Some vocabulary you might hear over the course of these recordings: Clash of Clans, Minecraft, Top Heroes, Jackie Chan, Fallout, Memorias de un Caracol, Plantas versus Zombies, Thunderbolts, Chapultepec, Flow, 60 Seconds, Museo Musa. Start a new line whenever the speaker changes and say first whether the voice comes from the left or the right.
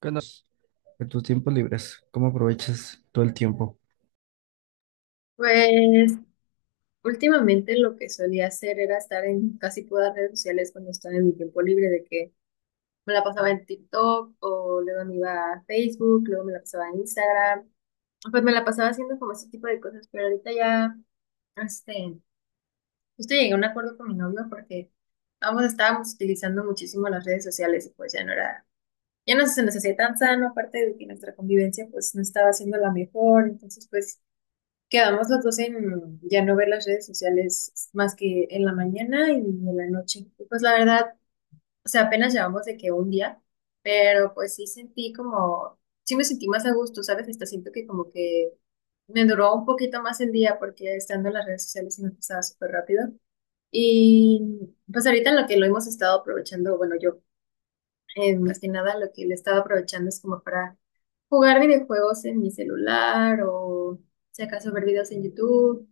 right: ¿Qué andas? De tus tiempos libres, ¿cómo aprovechas todo el tiempo?
left: Pues últimamente lo que solía hacer era estar en casi todas las redes sociales cuando estaba en mi tiempo libre, de que me la pasaba en TikTok o luego me iba a Facebook, luego me la pasaba en Instagram, pues me la pasaba haciendo como ese tipo de cosas, pero ahorita ya, este, justo llegué a un acuerdo con mi novio porque ambos estábamos utilizando muchísimo las redes sociales y pues ya no era, ya no se nos hacía tan sano, aparte de que nuestra convivencia pues no estaba siendo la mejor, entonces pues... Quedamos los dos en ya no ver las redes sociales más que en la mañana y en la noche. Y pues la verdad, o sea, apenas llevamos de que un día, pero pues sí sentí como, sí me sentí más a gusto, ¿sabes? Hasta siento que como que me duró un poquito más el día porque estando en las redes sociales se me pasaba súper rápido. Y pues ahorita lo que lo hemos estado aprovechando, bueno, yo más que nada lo que le estaba aprovechando es como para jugar videojuegos en mi celular o si acaso ver videos en YouTube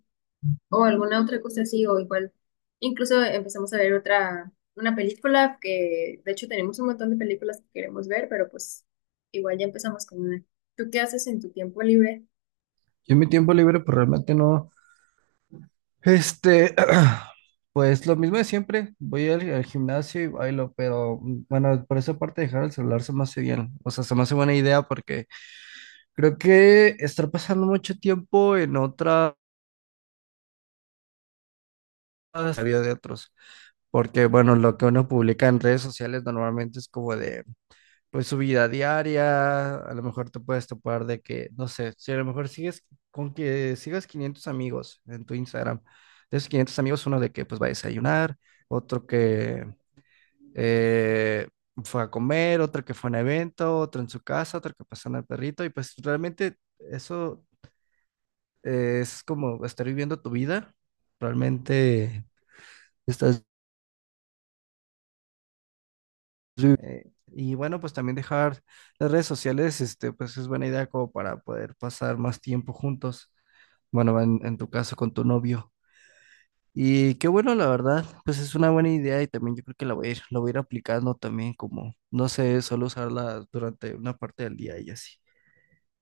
left: o alguna otra cosa así, o igual, incluso empezamos a ver otra, una película que, de hecho, tenemos un montón de películas que queremos ver, pero pues igual ya empezamos con una. ¿Tú qué haces en tu tiempo libre?
right: Yo en mi tiempo libre, pues realmente no. Este, pues lo mismo de siempre. Voy al gimnasio y bailo, pero mm, bueno, por esa parte dejar el celular se me hace bien. O sea, se me hace buena idea porque creo que estar pasando mucho tiempo en otras la vida de otros. Porque bueno, lo que uno publica en redes sociales normalmente es como de pues su vida diaria, a lo mejor te puedes topar de que, no sé, si a lo mejor sigues con que sigas 500 amigos en tu Instagram, de esos 500 amigos, uno de que pues va a desayunar, otro que eh, fue a comer, otro que fue a un evento, otro en su casa, otro que pasó en el perrito, y pues realmente eso es como estar viviendo tu vida, realmente estás... Y bueno, pues también dejar las redes sociales, este, pues es buena idea como para poder pasar más tiempo juntos. Bueno, en tu caso con tu novio. Y qué bueno, la verdad, pues es una buena idea y también yo creo que la voy a ir aplicando también como, no sé, solo usarla durante una parte del día y así.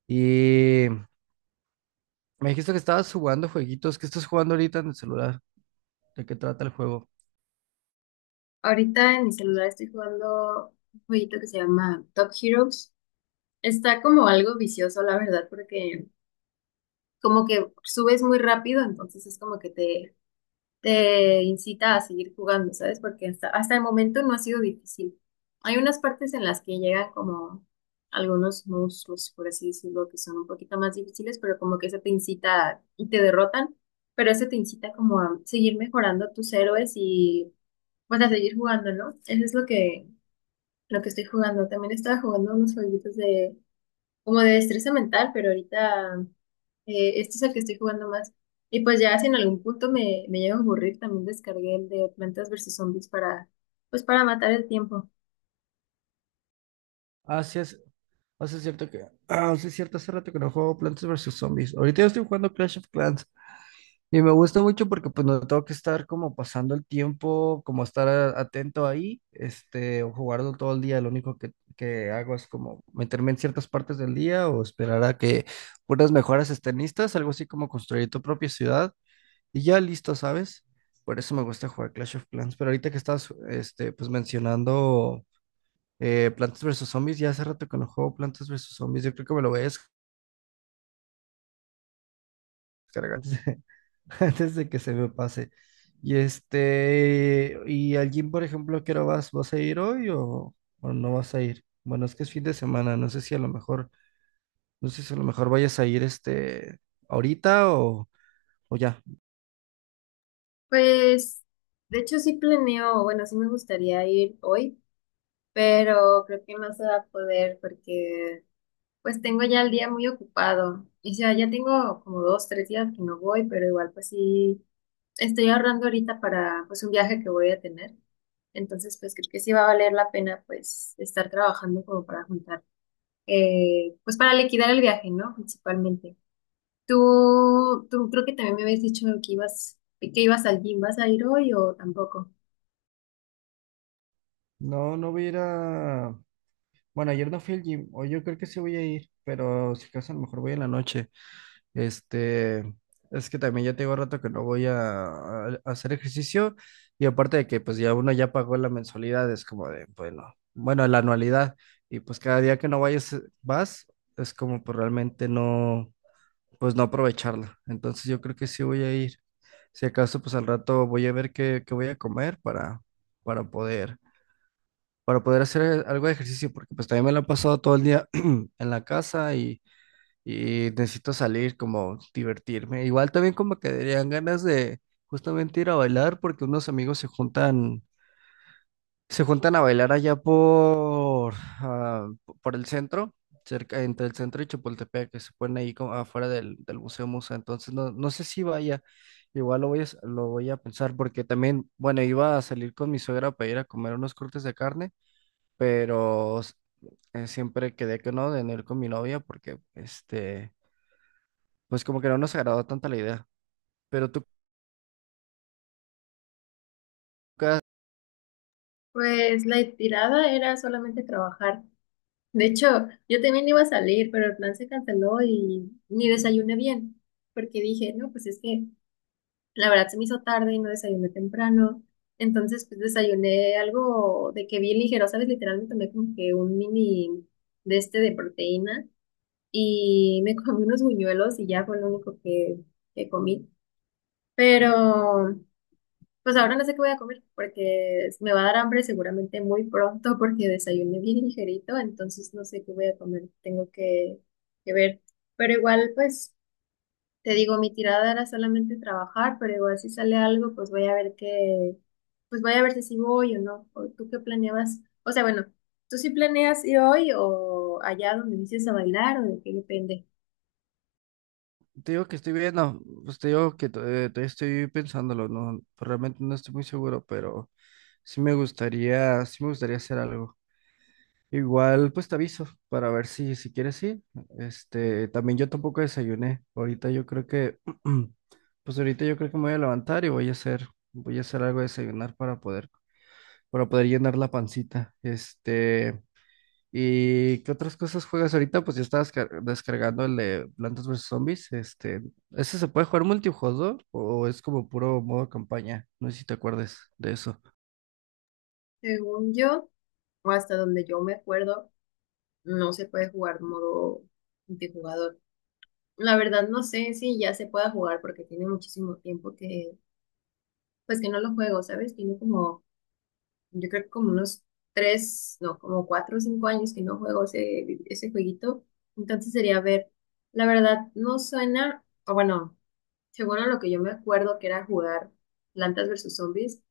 right: Y me dijiste que estabas jugando jueguitos, ¿qué estás jugando ahorita en el celular? ¿De qué trata el juego?
left: Ahorita en mi celular estoy jugando un jueguito que se llama Top Heroes. Está como algo vicioso, la verdad, porque como que subes muy rápido, entonces es como que te incita a seguir jugando, ¿sabes? Porque hasta el momento no ha sido difícil. Hay unas partes en las que llegan como algunos monstruos, por así decirlo, que son un poquito más difíciles, pero como que eso te incita y te derrotan, pero eso te incita como a seguir mejorando tus héroes y pues a seguir jugando, ¿no? Eso es lo que estoy jugando. También estaba jugando unos jueguitos de como de destreza mental, pero ahorita este es el que estoy jugando más. Y pues ya si en algún punto me llega a aburrir, también descargué el de Plantas versus Zombies para, pues para matar el tiempo.
right: Ah, sí es, ah, sí es cierto que, ah, sí es cierto, hace rato que no juego Plantas versus Zombies. Ahorita yo estoy jugando Clash of Clans. Y me gusta mucho porque pues no tengo que estar como pasando el tiempo, como estar atento ahí, este, o jugarlo todo el día. Lo único que hago es como meterme en ciertas partes del día o esperar a que unas mejoras estén listas, algo así como construir tu propia ciudad y ya listo, ¿sabes? Por eso me gusta jugar Clash of Clans. Pero ahorita que estás, este, pues mencionando Plantas versus Zombies, ya hace rato que no juego Plantas versus Zombies, yo creo que me lo voy a descargar. Antes de que se me pase. Y al gym, por ejemplo, ¿a qué hora vas? ¿Vas a ir hoy o no vas a ir? Bueno, es que es fin de semana, no sé si a lo mejor, no sé si a lo mejor vayas a ir ahorita o ya.
left: Pues, de hecho sí planeo, bueno, sí me gustaría ir hoy, pero creo que no se va a poder porque pues tengo ya el día muy ocupado. Y sea, ya tengo como dos, tres días que no voy, pero igual pues sí estoy ahorrando ahorita para pues un viaje que voy a tener. Entonces, pues creo que sí va a valer la pena pues estar trabajando como para juntar pues para liquidar el viaje, ¿no? Principalmente. Tú creo que también me habías dicho que ibas al gym, ¿vas a ir hoy o tampoco?
right: No, no voy a ir bueno, ayer no fui al gym, o yo creo que sí voy a ir, pero si acaso a lo mejor voy en la noche. Este, es que también ya tengo rato que no voy a hacer ejercicio y aparte de que pues ya uno ya pagó la mensualidad, es como de, bueno, bueno, la anualidad y pues cada día que no vayas, vas, es como pues realmente no, pues no aprovecharla. Entonces yo creo que sí voy a ir. Si acaso pues al rato voy a ver qué voy a comer para poder, para poder hacer algo de ejercicio porque pues también me lo he pasado todo el día en la casa y necesito salir, como divertirme. Igual también como que darían ganas de justamente ir a bailar porque unos amigos se juntan a bailar allá ah, por el centro, cerca entre el centro y Chapultepec, que se ponen ahí como afuera del Museo Musa. Entonces no, no sé si vaya. Igual lo voy a pensar porque también, bueno, iba a salir con mi suegra para ir a comer unos cortes de carne, pero siempre quedé que no, de no ir con mi novia porque pues como que no nos agradó tanto la idea. Pero tú, ca-
left: Pues la tirada era solamente trabajar. De hecho, yo también iba a salir, pero el plan se canceló y ni desayuné bien, porque dije, no, pues es que la verdad se me hizo tarde y no desayuné temprano. Entonces, pues desayuné algo de que bien ligero, ¿sabes? Literal me tomé como que un mini de este de proteína. Y me comí unos buñuelos y ya fue lo único que comí. Pero pues ahora no sé qué voy a comer porque me va a dar hambre seguramente muy pronto porque desayuné bien ligerito, entonces no sé qué voy a comer, tengo que ver. Pero igual pues te digo, mi tirada era solamente trabajar, pero igual si sale algo pues voy a ver qué, pues voy a ver si sí voy o no. ¿O ¿Tú qué planeabas? O sea, bueno, ¿tú sí planeas ir hoy o allá donde dices a bailar o de qué depende?
right: Te digo que estoy viendo, pues te digo que todavía estoy pensándolo, no, pues realmente no estoy muy seguro, pero sí me gustaría hacer algo. Igual, pues te aviso para ver si quieres ir. Este, también yo tampoco desayuné. Ahorita yo creo que, pues ahorita yo creo que me voy a levantar y voy a hacer algo de desayunar para poder llenar la pancita. Este. ¿Y qué otras cosas juegas ahorita? Pues yo estaba descargando el de Plantas vs Zombies. Este, ¿ese se puede jugar multijugador o es como puro modo campaña? No sé si te acuerdes de eso.
left: Según yo. O hasta donde yo me acuerdo, no se puede jugar modo multijugador. La verdad no sé si ya se pueda jugar porque tiene muchísimo tiempo que, pues que no lo juego, ¿sabes? Tiene como, yo creo que como unos tres, no, como 4 o 5 años que no juego ese, ese jueguito. Entonces sería ver, la verdad no suena, o bueno, según a lo que yo me acuerdo que era jugar Plantas versus Zombies,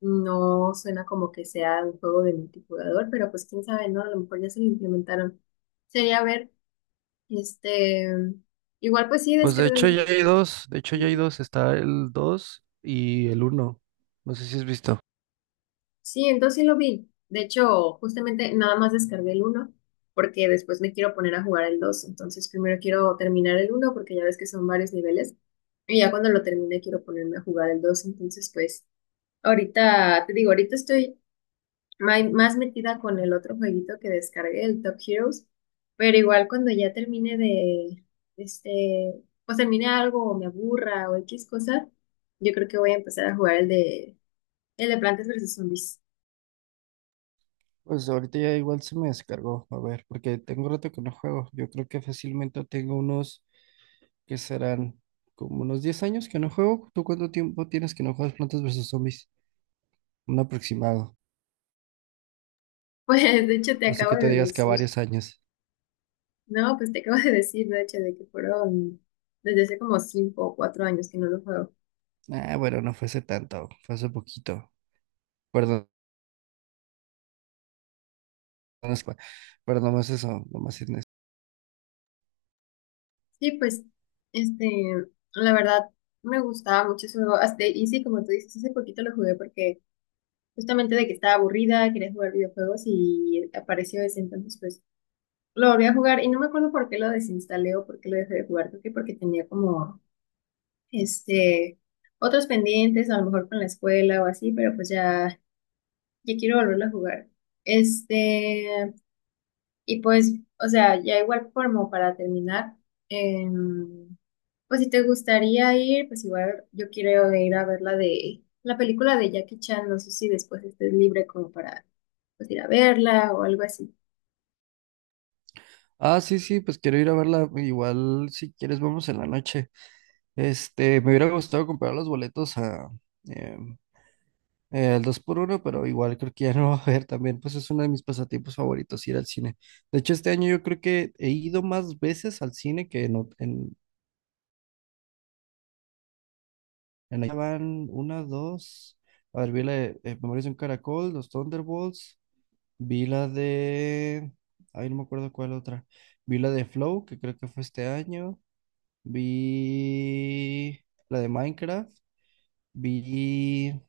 left: no suena como que sea un juego de multijugador, pero pues quién sabe, ¿no? A lo mejor ya se lo implementaron. Sería ver, este, igual pues sí,
right: Pues de hecho
left: descárgalo.
right: ya hay dos, está el 2 y el uno. No sé si has visto.
left: Sí, entonces sí lo vi. De hecho, justamente nada más descargué el uno porque después me quiero poner a jugar el dos. Entonces primero quiero terminar el uno porque ya ves que son varios niveles. Y ya cuando lo termine quiero ponerme a jugar el dos. Entonces pues ahorita, te digo, ahorita estoy más metida con el otro jueguito que descargué, el Top Heroes, pero igual cuando ya termine de, este, pues termine algo o me aburra o X cosa, yo creo que voy a empezar a jugar el de Plantas versus Zombies.
right: Pues ahorita ya igual se me descargó, a ver, porque tengo rato que no juego. Yo creo que fácilmente tengo unos que serán como unos 10 años que no juego. ¿Tú cuánto tiempo tienes que no juegas Plantas vs Zombies? Un aproximado.
left: Pues de hecho te
right: Así
left: acabo
right: que te
left: de
right: digas que a
left: decir,
right: varios años.
left: no, pues te acabo de decir, de hecho, de que fueron desde hace como 5 o 4 años que no lo juego.
right: Ah, bueno, no fue hace tanto, fue hace poquito. Perdón, no es- pero nomás eso, nomás es eso.
left: Sí, pues, este, la verdad me gustaba mucho eso, hasta, y sí, como tú dices, hace poquito lo jugué porque justamente de que estaba aburrida, quería jugar videojuegos y apareció ese, entonces pues lo volví a jugar y no me acuerdo por qué lo desinstalé o por qué lo dejé de jugar, creo que porque tenía como este otros pendientes, a lo mejor con la escuela o así, pero pues ya, ya quiero volverlo a jugar. Este, y pues, o sea, ya igual como para terminar, em, pues si te gustaría ir, pues igual yo quiero ir a ver la de la película de Jackie Chan, no sé si después estés libre como para pues ir a verla o algo así.
right: Ah, sí, sí, pues quiero ir a verla. Igual, si quieres, vamos en la noche. Este, me hubiera gustado comprar los boletos a em, el 2x1, pero igual creo que ya no va a haber también. Pues es uno de mis pasatiempos favoritos, ir al cine. De hecho, este año yo creo que he ido más veces al cine que en, van una, dos. A ver, vi la de Memorias de un Caracol, los Thunderbolts. Vi la de... Ay, no me acuerdo cuál otra. Vi la de Flow, que creo que fue este año. Vi la de Minecraft. Vi...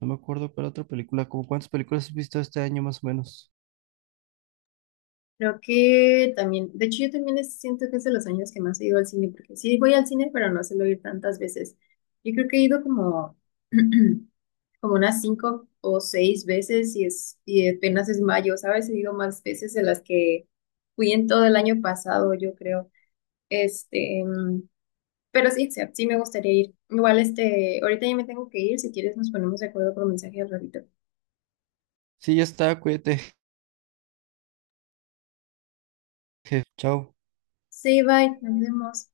right: No me acuerdo cuál otra película. ¿Cómo cuántas películas has visto este año más o menos?
left: Creo que también, de hecho yo también siento que es de los años que más he ido al cine, porque sí voy al cine, pero no suelo ir tantas veces. Yo creo que he ido como, como unas 5 o 6 veces y es, y apenas es mayo, ¿sabes? He ido más veces de las que fui en todo el año pasado, yo creo. Este, mm, Pero sí, Seb, sí me gustaría ir. Igual, ahorita ya me tengo que ir. Si quieres, nos ponemos de acuerdo por mensaje al ratito.
right: Sí, ya está, cuídate. Chao.
left: Sí, bye, nos vemos.